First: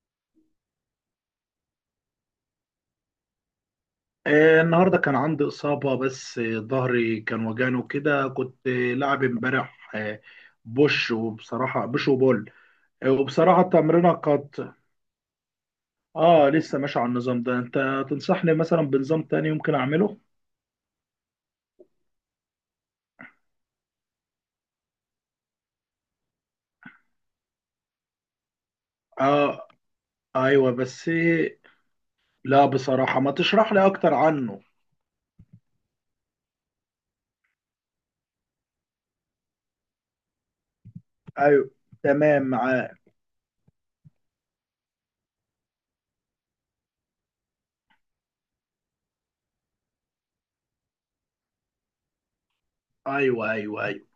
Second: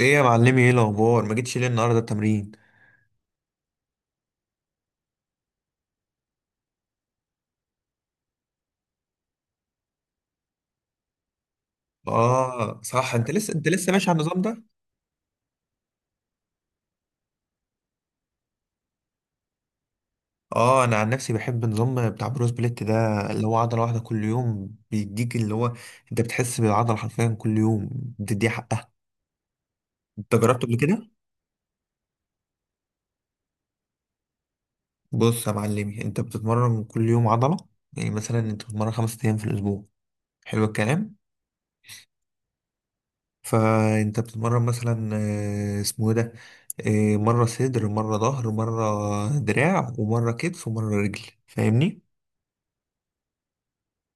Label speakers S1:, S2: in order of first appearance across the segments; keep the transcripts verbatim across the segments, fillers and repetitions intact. S1: ايه يا معلمي، ايه الاخبار؟ ما جيتش ليه النهارده التمرين؟
S2: آه، النهارده كان عندي إصابة بس آه، ظهري كان وجعني وكده كنت آه، لاعب امبارح آه، بوش. وبصراحة بوش وبول.
S1: اه
S2: آه،
S1: صح، انت لسه
S2: وبصراحة
S1: انت لسه ماشي
S2: التمرينة
S1: على النظام ده؟
S2: كانت. اه، لسه ماشي على النظام ده. انت تنصحني مثلا بنظام تاني ممكن اعمله؟
S1: اه، انا عن نفسي بحب النظام بتاع بروس بليت ده، اللي هو عضله واحده كل يوم، بيديك اللي هو انت بتحس بالعضله حرفيا كل يوم، بتديها حقها.
S2: اه،
S1: انت جربته
S2: ايوه.
S1: قبل كده؟
S2: بس آه، لا بصراحة، ما تشرح لي اكتر عنه.
S1: بص يا معلمي، انت بتتمرن كل يوم عضله. يعني مثلا انت بتتمرن خمس ايام في الاسبوع. حلو الكلام.
S2: ايوه، تمام معاك.
S1: فانت بتتمرن مثلا، آه، اسمه إيه ده، آه، مرة صدر، مرة ظهر، مرة دراع، ومرة كتف، ومرة رجل. فاهمني؟
S2: ايوه، ايوه، ايوه.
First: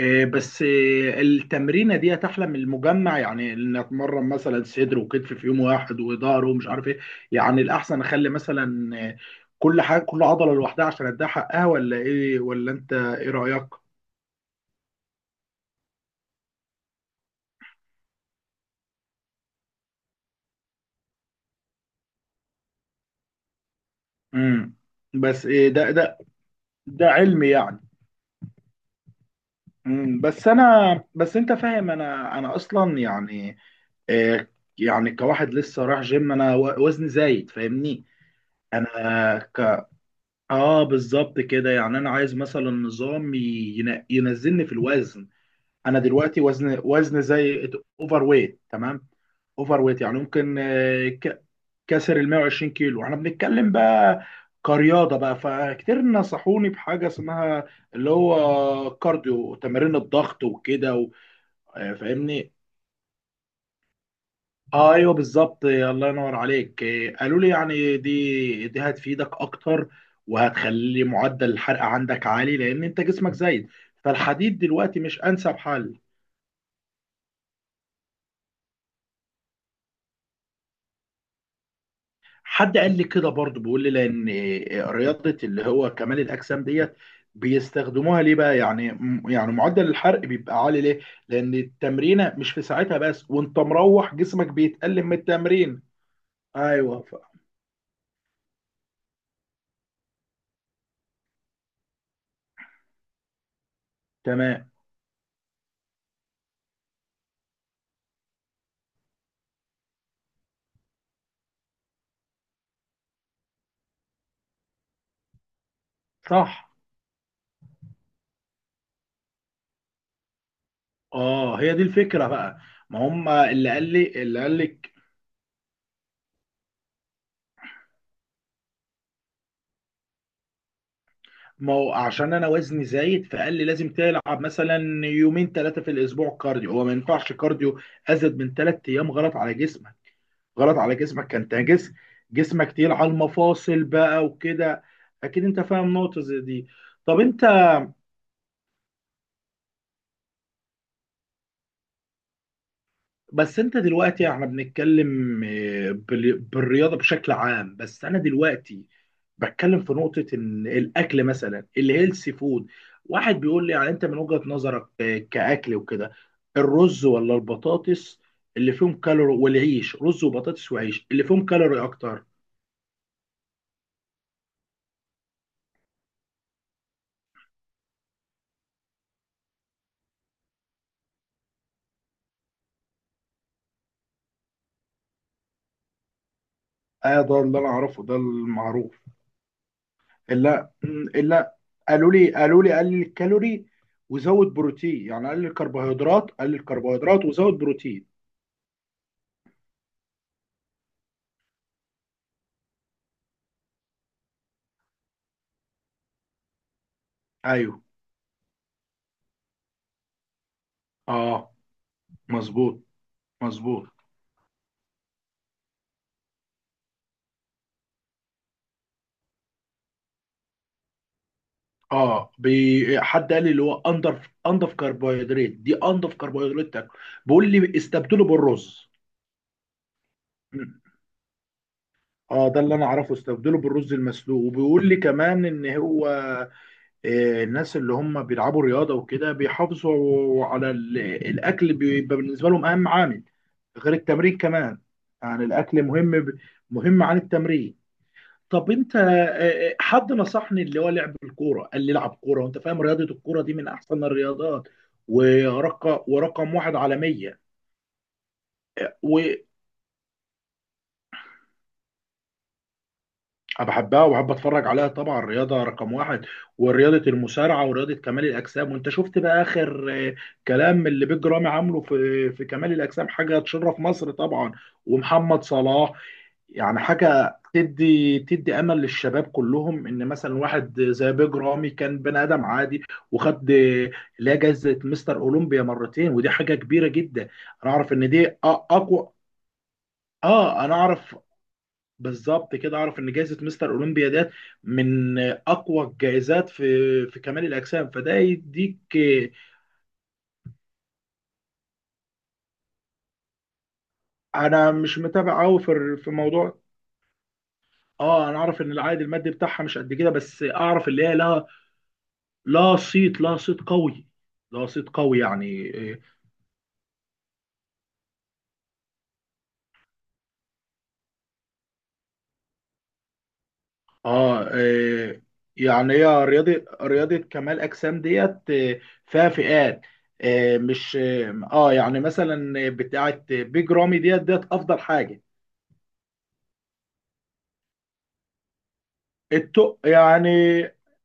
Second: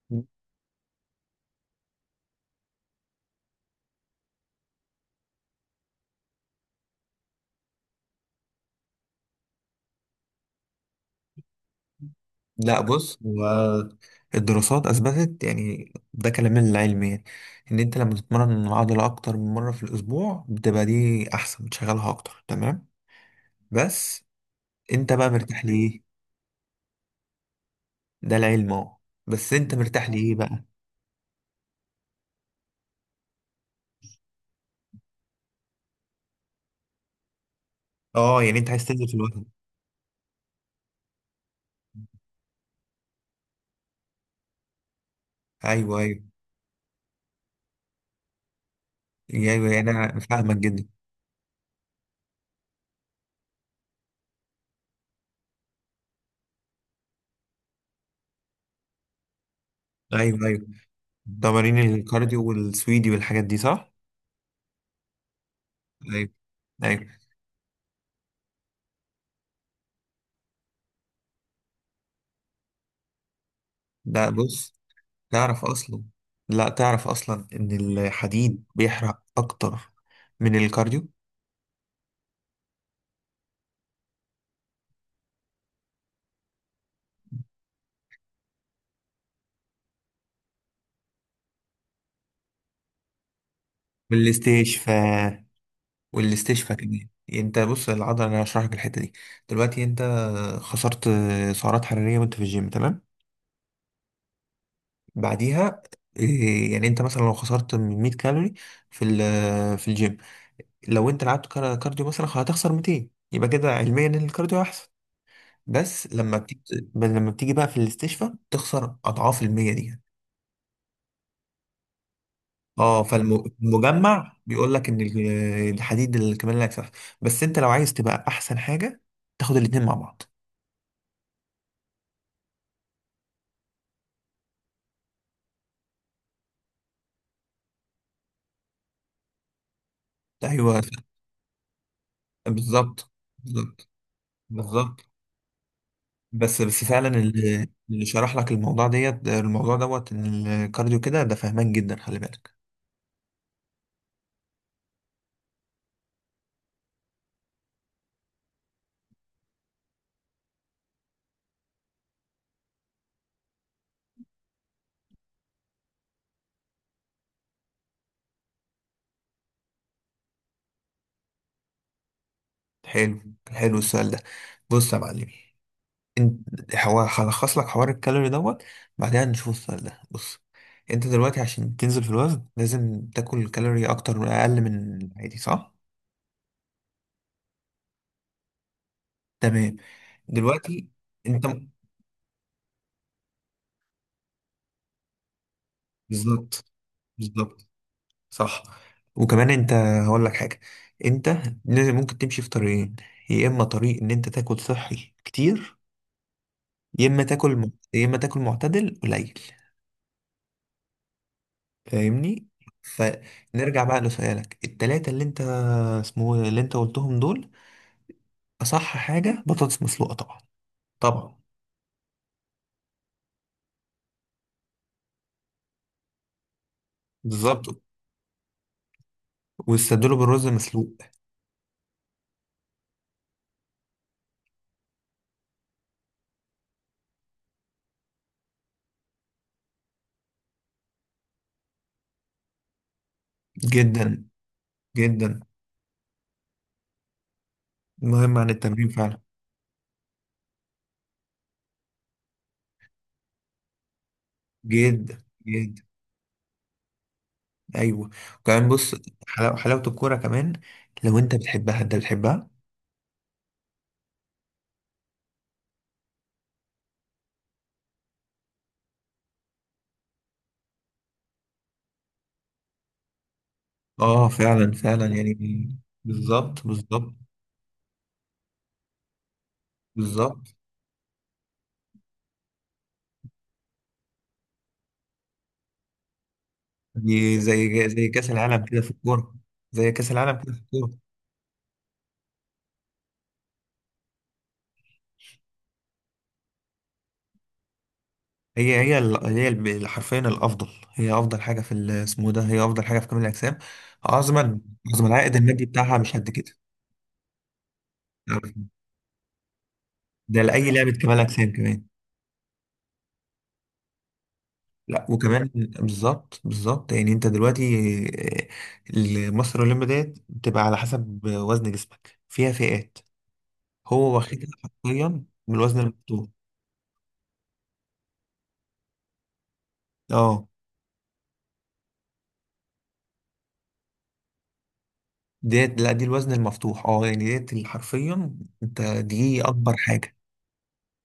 S2: إيه؟ بس إيه التمرينه دي؟ احلى من المجمع، يعني ان اتمرن مثلا صدر وكتف في يوم واحد، وظهر ومش عارف ايه. يعني الاحسن اخلي مثلا إيه، كل حاجه، كل عضله لوحدها عشان اديها حقها، ولا ايه؟ ولا
S1: لا
S2: انت
S1: بص،
S2: ايه
S1: هو
S2: رايك؟
S1: الدراسات اثبتت، يعني ده كلام العلم يعني، ان انت لما تتمرن العضله اكتر من مره في الاسبوع، بتبقى دي احسن، بتشغلها اكتر، تمام. بس
S2: امم،
S1: انت بقى
S2: بس
S1: مرتاح
S2: إيه ده؟
S1: ليه؟
S2: ده ده علمي يعني.
S1: ده العلم اهو. بس انت مرتاح
S2: امم،
S1: ليه
S2: بس
S1: بقى؟
S2: انا، بس انت فاهم، انا انا اصلا يعني إيه؟ يعني كواحد لسه رايح جيم، انا و- وزني زايد، فاهمني؟
S1: اه، يعني انت عايز تنزل في
S2: انا
S1: الوزن؟
S2: ك- اه بالظبط كده. يعني انا عايز مثلا نظام ين- ينزلني في الوزن.
S1: ايوه،
S2: انا
S1: ايوه،
S2: دلوقتي وزن وزن زي اوفر ويت، تمام؟
S1: ايوه،
S2: اوفر
S1: يعني
S2: ويت،
S1: انا
S2: يعني
S1: فاهمك
S2: ممكن
S1: جدا.
S2: آه، ك- كسر ال مية وعشرين كيلو احنا بنتكلم بقى كرياضه بقى. فكتير نصحوني بحاجه اسمها اللي هو كارديو، تمارين الضغط
S1: ايوه، ايوه،
S2: وكده و-
S1: تمارين
S2: آه،
S1: الكارديو
S2: فاهمني؟
S1: والسويدي والحاجات دي، صح؟
S2: آه، ايوه بالظبط. إيه، الله
S1: ايوه،
S2: ينور عليك.
S1: ايوه.
S2: إيه، قالوا لي يعني دي دي هتفيدك اكتر، وهتخلي معدل الحرق عندك عالي، لان انت جسمك زايد.
S1: لا
S2: فالحديد
S1: بص،
S2: دلوقتي مش انسب
S1: تعرف
S2: حل.
S1: اصلا، لا تعرف اصلا ان الحديد بيحرق اكتر من الكارديو.
S2: حد قال لي كده برضه، بيقول لي لان إيه، رياضه اللي هو كمال الاجسام ديت بيستخدموها ليه بقى، يعني م- يعني معدل الحرق بيبقى عالي ليه؟ لان التمرينه مش في ساعتها بس، وانت مروح جسمك بيتألم من
S1: والاستشفاء
S2: التمرين.
S1: والاستشفاء
S2: ايوه
S1: كمان.
S2: ف...
S1: انت بص، العضله انا هشرح لك الحته دي. دلوقتي انت خسرت سعرات حراريه وانت في الجيم، تمام.
S2: تمام.
S1: بعديها إيه، يعني انت مثلا لو خسرت مية كالوري في ال- في الجيم، لو انت لعبت كار- كارديو مثلا هتخسر ميتين، يبقى كده علميا ان الكارديو احسن. بس لما بتيجي
S2: صح.
S1: لما بتيجي بقى في الاستشفاء تخسر اضعاف المية دي.
S2: اه، هي دي الفكره بقى. ما
S1: اه،
S2: هم اللي قال لي
S1: فالمجمع
S2: اللي قال
S1: بيقول لك
S2: لك.
S1: ان ال- الحديد الكمال لا يكسف. بس انت لو عايز تبقى احسن حاجه، تاخد الاتنين مع بعض.
S2: ما هو عشان انا وزني زايد، فقال لي لازم تلعب مثلا يومين ثلاثه في الاسبوع كارديو. هو ما ينفعش كارديو ازيد من ثلاث ايام، غلط على جسمك. غلط
S1: ايوه،
S2: على جسمك، انت جسم جسمك تقيل
S1: بالظبط،
S2: على المفاصل
S1: بالظبط،
S2: بقى وكده.
S1: بالظبط.
S2: اكيد انت فاهم نقطه زي
S1: بس
S2: دي.
S1: بس فعلا
S2: طب انت،
S1: اللي اللي شرح لك الموضوع ديت الموضوع دوت ان الكارديو كده، ده فهمان جدا، خلي بالك.
S2: بس انت دلوقتي احنا بنتكلم آه، بال- بالرياضه بشكل عام، بس انا دلوقتي بتكلم في نقطة إن الأكل مثلا الهيلثي فود. واحد بيقول لي يعني أنت من وجهة نظرك، آه، كأكل وكده، الرز ولا البطاطس اللي فيهم كالوري؟ والعيش، رز وبطاطس وعيش، اللي فيهم كالوري أكتر؟
S1: حلو، حلو السؤال ده. بص يا معلمي، انت هو هلخص لك حوار الكالوري دوت، بعدها نشوف السؤال ده. بص، انت دلوقتي عشان تنزل في الوزن، لازم تاكل كالوري اكتر اقل من العادي، صح؟
S2: آه، ده اللي أنا أعرفه، ده المعروف.
S1: تمام.
S2: لا
S1: دلوقتي
S2: م،
S1: انت،
S2: لا، قالوا لي قالوا لي قلل الكالوري وزود بروتين، يعني قلل الكربوهيدرات، قلل
S1: بالظبط،
S2: الكربوهيدرات وزود
S1: بالظبط،
S2: بروتين.
S1: صح. وكمان انت هقول لك حاجه، انت لازم، ممكن تمشي في طريقين: يا اما طريق ان انت تاكل صحي كتير، يا اما تاكل م-
S2: أيوه.
S1: يا اما تاكل معتدل قليل.
S2: أه.
S1: فاهمني؟
S2: مظبوط.
S1: فنرجع
S2: مظبوط.
S1: بقى لسؤالك التلاتة اللي انت، اسمه ايه، اللي انت قلتهم دول. اصح حاجه بطاطس مسلوقه طبعا، طبعا،
S2: اه بي... حد قال لي اللي هو انضف انضف كربوهيدرات دي، انضف كربوهيدرات تاكل، بيقول لي
S1: بالظبط.
S2: استبدله بالرز.
S1: والصدور بالرز
S2: مم.
S1: مسلوق.
S2: اه ده اللي انا اعرفه، استبدله بالرز المسلوق. وبيقول لي كمان ان هو آه، الناس اللي هم بيلعبوا رياضه وكده بيحافظوا على ال... الاكل، بيبقى بالنسبه لهم اهم عامل غير
S1: جدا،
S2: التمرين كمان.
S1: جدا،
S2: يعني الاكل مهم ب... مهم عن التمرين.
S1: مهم عن
S2: طب
S1: التمرين
S2: انت آه،
S1: فعلا،
S2: آه، حد نصحني اللي هو لعب الكوره، قال لي العب كوره. وانت فاهم رياضه الكوره دي من احسن الرياضات
S1: جدا، جدا.
S2: ورقم ورقم واحد عالميه.
S1: ايوه، كمان بص، حلاوة حلاوة الكورة كمان، لو انت بتحبها انت بتحبها.
S2: وبحبها وبحب اتفرج عليها طبعا، الرياضه رقم واحد. ورياضه المصارعه، ورياضه كمال الاجسام. وانت شفت بقى اخر آه، كلام اللي بيج رامي عامله في في كمال الاجسام، حاجه تشرف مصر
S1: اه
S2: طبعا.
S1: فعلا، فعلا يعني،
S2: ومحمد صلاح.
S1: بالظبط،
S2: يعني
S1: بالظبط،
S2: حاجة تدي تدي أمل للشباب كلهم، إن مثلا
S1: بالظبط.
S2: واحد زي بيج رامي كان بني آدم عادي، وخد اللي هي جايزة مستر أولمبيا مرتين، ودي حاجة كبيرة جدا.
S1: دي
S2: أنا
S1: زي
S2: أعرف
S1: زي
S2: إن دي
S1: كأس
S2: أ-
S1: العالم كده في
S2: أقوى.
S1: الكورة، زي كأس العالم كده في
S2: آه أنا
S1: الكورة.
S2: أعرف. بالظبط كده، أعرف إن جايزة مستر أولمبيا ديت من أقوى الجايزات في في كمال الأجسام، فده
S1: هي
S2: يديك.
S1: هي ال- هي ال- حرفيا الافضل. هي افضل حاجة في ال- اسمه إيه ده هي افضل حاجة في كمال الاجسام. عظما،
S2: أنا مش
S1: عظما، العائد
S2: متابع أوي
S1: المادي بتاعها
S2: في في
S1: مش قد كده،
S2: موضوع. اه انا اعرف ان العائد المادي بتاعها مش قد كده،
S1: ده
S2: بس
S1: لأي
S2: اعرف
S1: لعبة
S2: اللي هي
S1: كمال
S2: لها
S1: اجسام كمان.
S2: لا صيت لا صيت قوي لا صيت
S1: لا
S2: قوي
S1: وكمان،
S2: يعني.
S1: بالظبط، بالظبط، يعني انت دلوقتي، آه، مصر الاولمبي ديت بتبقى على حسب وزن جسمك، فيها فئات. هو واخدها
S2: اه, آه.
S1: حرفيا من الوزن
S2: يعني هي
S1: المفتوح.
S2: رياضة رياضة كمال أجسام ديت آه، فيها فئات.
S1: اه
S2: آه مش اه آه، يعني مثلا بتاعة بيج رامي ديت ديت أفضل حاجة.
S1: ديت، لا دي الوزن المفتوح، اه يعني ديت اللي حرفيا انت دي اكبر
S2: التق
S1: حاجه.
S2: يعني،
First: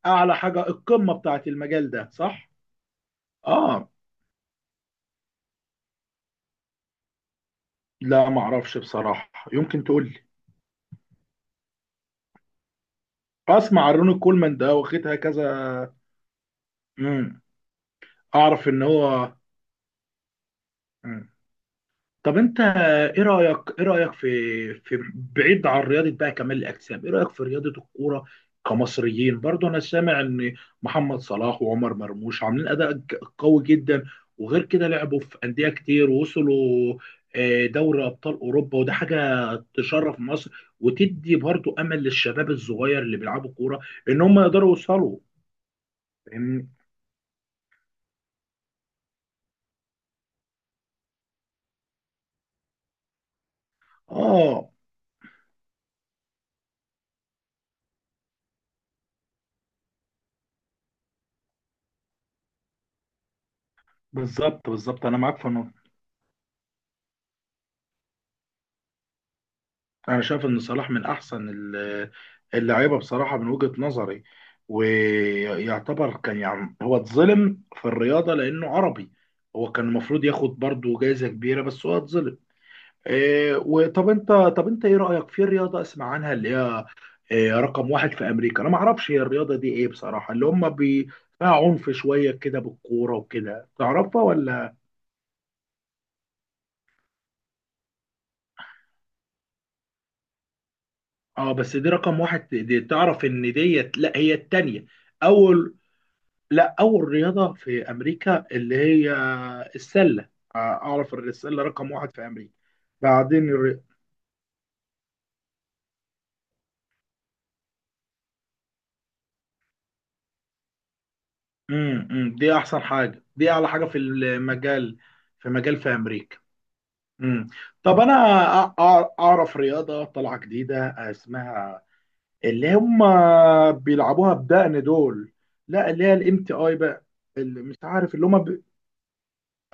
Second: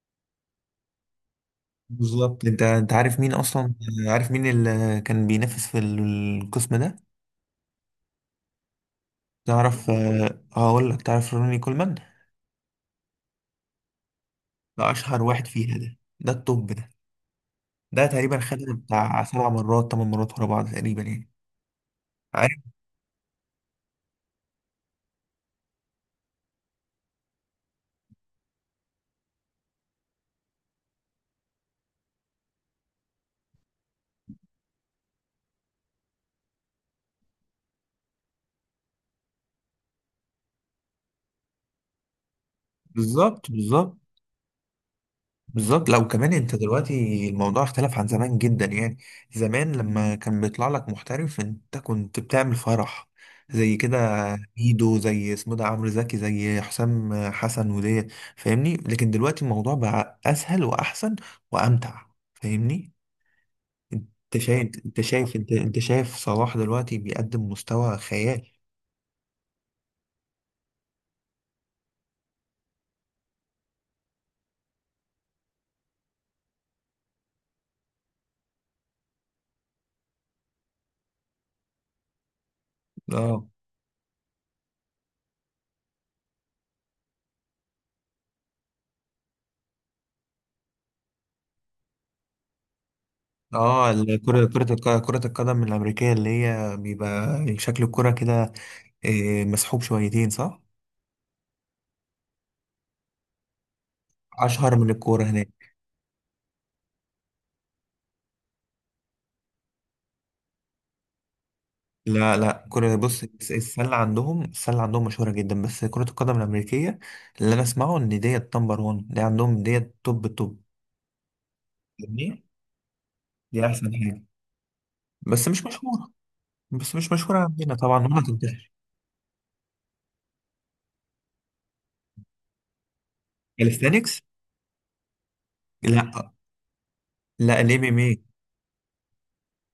S2: أعلى حاجة، القمة بتاعة المجال ده،
S1: بالظبط،
S2: صح؟
S1: انت انت عارف مين اصلا،
S2: اه.
S1: عارف مين اللي كان بينافس في القسم ده؟
S2: لا معرفش بصراحة، يمكن
S1: تعرف،
S2: تقول لي.
S1: آه، هقول لك، تعرف روني كولمان؟
S2: أسمع عن روني كولمان ده
S1: ده
S2: واخدها
S1: اشهر
S2: كذا.
S1: واحد فيها، ده ده التوب ده.
S2: مم.
S1: ده تقريبا
S2: أعرف
S1: خدها
S2: إن
S1: بتاع
S2: هو.
S1: سبع مرات، ثمان مرات ورا بعض تقريبا
S2: مم.
S1: يعني.
S2: طب انت،
S1: عارف،
S2: ايه رايك ايه رايك في، في بعيد عن رياضه بقى كمال الاجسام، ايه رايك في رياضه الكوره كمصريين برضو؟ انا سامع ان محمد صلاح وعمر مرموش عاملين اداء ج- قوي جدا، وغير كده لعبوا في انديه كتير، ووصلوا آه، دوري ابطال اوروبا، وده حاجه تشرف مصر، وتدي برضو امل للشباب الصغير اللي
S1: بالظبط،
S2: بيلعبوا كوره
S1: بالظبط،
S2: ان هم يقدروا يوصلوا.
S1: بالظبط. لو كمان انت
S2: فاهمني؟
S1: دلوقتي، الموضوع اختلف عن زمان جدا يعني. زمان لما كان بيطلع لك محترف، انت كنت بتعمل فرح زي كده.
S2: اه
S1: ميدو، زي اسمه ده عمرو زكي، زي حسام حسن وديت، فاهمني؟ لكن دلوقتي الموضوع بقى اسهل واحسن وامتع. فاهمني؟ انت شايف
S2: بالظبط،
S1: انت
S2: بالظبط، انا
S1: شايف
S2: معاك في
S1: انت انت
S2: النقطة.
S1: شايف صلاح دلوقتي بيقدم مستوى خيال.
S2: انا شايف ان صلاح من احسن ال- اللعيبه بصراحه من وجهه نظري. ويعتبر كان يعني هو اتظلم في الرياضه لانه عربي، هو كان المفروض ياخد برضه جائزه كبيره، بس هو اتظلم.
S1: اه.
S2: إيه. وطب انت، طب انت ايه رايك في رياضه اسمع عنها اللي هي إيه رقم واحد في امريكا؟ انا ما اعرفش هي الرياضه دي ايه بصراحه. اللي هم بي فيها عنف شويه كده، بالكوره وكده،
S1: اه ال-
S2: تعرفها
S1: كرة كرة
S2: ولا؟
S1: الق- كرة القدم الأمريكية اللي هي بيبقى شكل الكرة كده، إيه، مسحوب شويتين، صح؟
S2: اه بس دي رقم واحد، دي تعرف ان ديت؟ لا هي
S1: أشهر
S2: التانيه.
S1: من الكورة هناك.
S2: اول، لا اول رياضه في امريكا اللي هي السله. آه، اعرف إن السله رقم واحد في
S1: لا،
S2: امريكا.
S1: لا، كرة بص،
S2: بعدين
S1: الس-
S2: الر...
S1: السلة عندهم، السلة عندهم مشهورة جدا، بس كرة القدم الأمريكية، اللي أنا أسمعه إن ديت نمبر واحد، دي عندهم ديت توب، توب.
S2: مم، مم،
S1: فاهمني؟
S2: دي احسن حاجه، دي
S1: دي
S2: اعلى حاجه
S1: أحسن
S2: في
S1: حاجة
S2: المجال،
S1: بس
S2: في
S1: مش
S2: مجال في
S1: مشهورة
S2: امريكا.
S1: بس مش مشهورة
S2: مم.
S1: عندنا
S2: طب
S1: طبعا
S2: انا
S1: ولا
S2: أع-
S1: تنتشر.
S2: أع- اعرف رياضه طالعه جديده اسمها اللي هم
S1: كاليستانكس؟
S2: بيلعبوها بدقن دول. لا اللي هي
S1: لا،
S2: الام تي اي بقى،
S1: لا،
S2: اللي مش
S1: الام ام
S2: عارف اللي
S1: ايه.
S2: هم.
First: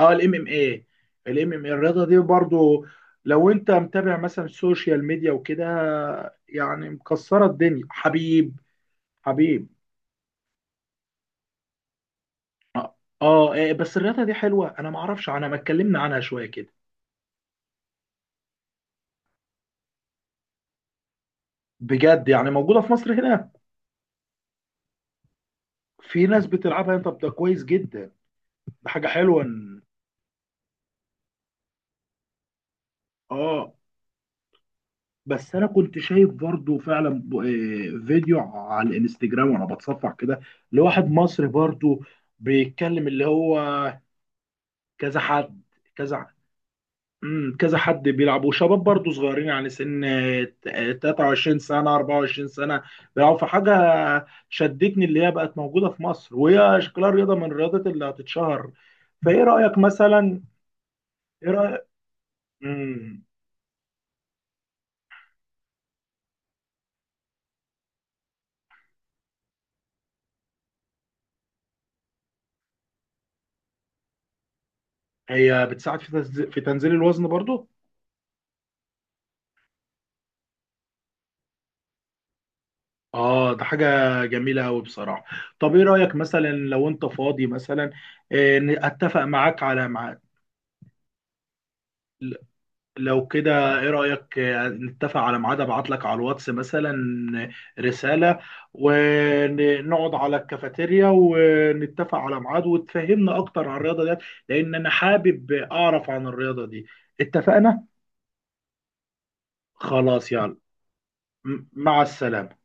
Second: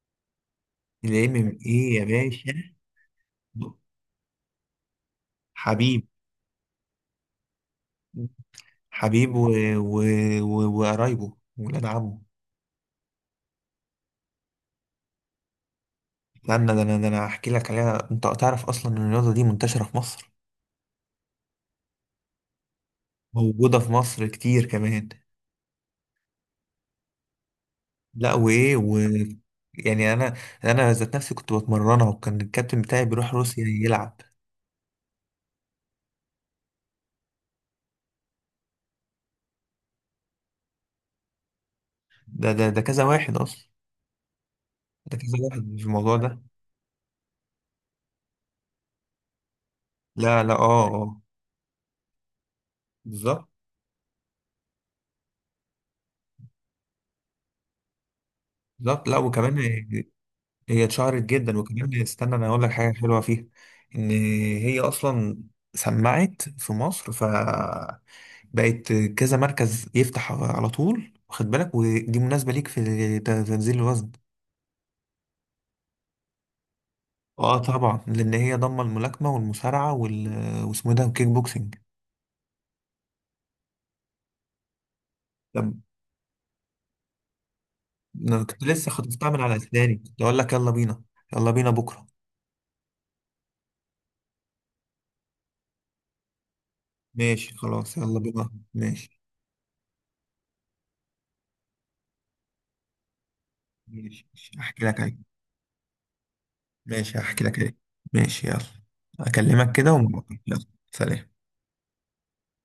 S2: اه الام ام اي.
S1: الام
S2: الام
S1: ام
S2: ام اي،
S1: ايه يا
S2: الرياضه دي
S1: باشا.
S2: برضو لو انت متابع مثلا السوشيال ميديا وكده،
S1: حبيب،
S2: يعني مكسره الدنيا. حبيب.
S1: حبيب، و...
S2: حبيب.
S1: و... و... وقرايبه ولاد عمه.
S2: اه. آه، إيه، بس الرياضه دي حلوه، انا ما اعرفش، انا ما اتكلمنا عنها شويه
S1: لأن
S2: كده.
S1: ده أنا ده أنا هحكي لك عليها. أنت تعرف أصلا إن الرياضة دي منتشرة في مصر،
S2: بجد؟ يعني موجوده في مصر هنا؟
S1: موجودة في مصر كتير كمان.
S2: في ناس بتلعبها؟ طب ده كويس جدا.
S1: لا وإيه
S2: ده
S1: و...
S2: حاجه حلوه إن-
S1: يعني أنا، أنا ذات نفسي كنت بتمرنها، وكان الكابتن بتاعي بيروح روسيا
S2: اه
S1: يلعب.
S2: بس انا كنت شايف برضو فعلا ب- آه، فيديو على الانستجرام وانا بتصفح كده لواحد مصري برضو
S1: ده ده ده كذا
S2: بيتكلم اللي
S1: واحد
S2: هو
S1: أصلا، ده
S2: كذا
S1: كذا
S2: حد،
S1: واحد في الموضوع
S2: كذا.
S1: ده.
S2: امم، كذا حد بيلعب، وشباب برضه صغيرين يعني سن
S1: لا، لا، أه، أه،
S2: تلاتة وعشرين سنة، اربعة وعشرين سنة، بيلعبوا في
S1: بالظبط،
S2: حاجة. شدتني اللي هي بقت موجودة في مصر، وهي شكلها رياضة من الرياضات اللي هتتشهر.
S1: بالظبط. لا
S2: فايه
S1: وكمان،
S2: رأيك مثلا؟
S1: هي اتشهرت
S2: ايه
S1: جدا.
S2: رأيك؟
S1: وكمان استنى انا اقول لك حاجه حلوه
S2: امم.
S1: فيها، ان هي اصلا سمعت في مصر، ف بقت كذا مركز يفتح على طول، واخد بالك، ودي مناسبه ليك في ت- تنزيل الوزن.
S2: هي بتساعد في تنزيل، في تنزيل الوزن
S1: اه
S2: برضه؟
S1: طبعا، لان هي ضمه الملاكمه والمصارعه وال... واسمه إيه ده، الكيك بوكسنج.
S2: اه ده حاجة جميلة أوي بصراحة.
S1: طب
S2: طب ايه رأيك مثلا لو انت فاضي مثلا،
S1: انا كنت
S2: إيه،
S1: لسه
S2: اتفق
S1: خطفتها من على
S2: معاك على
S1: اسناني،
S2: ميعاد؟
S1: كنت اقول لك يلا بينا، يلا بينا بكره.
S2: لو كده ايه رأيك آه، نتفق على ميعاد، ابعت لك على الواتس مثلا
S1: ماشي، خلاص، يلا
S2: رسالة،
S1: بينا، ماشي،
S2: ونقعد على الكافيتيريا، ونتفق على ميعاد، وتفهمنا اكتر عن الرياضة ديت،
S1: ماشي، ماشي.
S2: لان
S1: احكي
S2: انا
S1: لك عليه.
S2: حابب اعرف عن الرياضة دي.
S1: ماشي، هحكي لك ليه.
S2: اتفقنا.
S1: ماشي، يلا، اكلمك كده ونبقى،
S2: خلاص يلا.
S1: يلا. سلام.
S2: م- مع السلامة.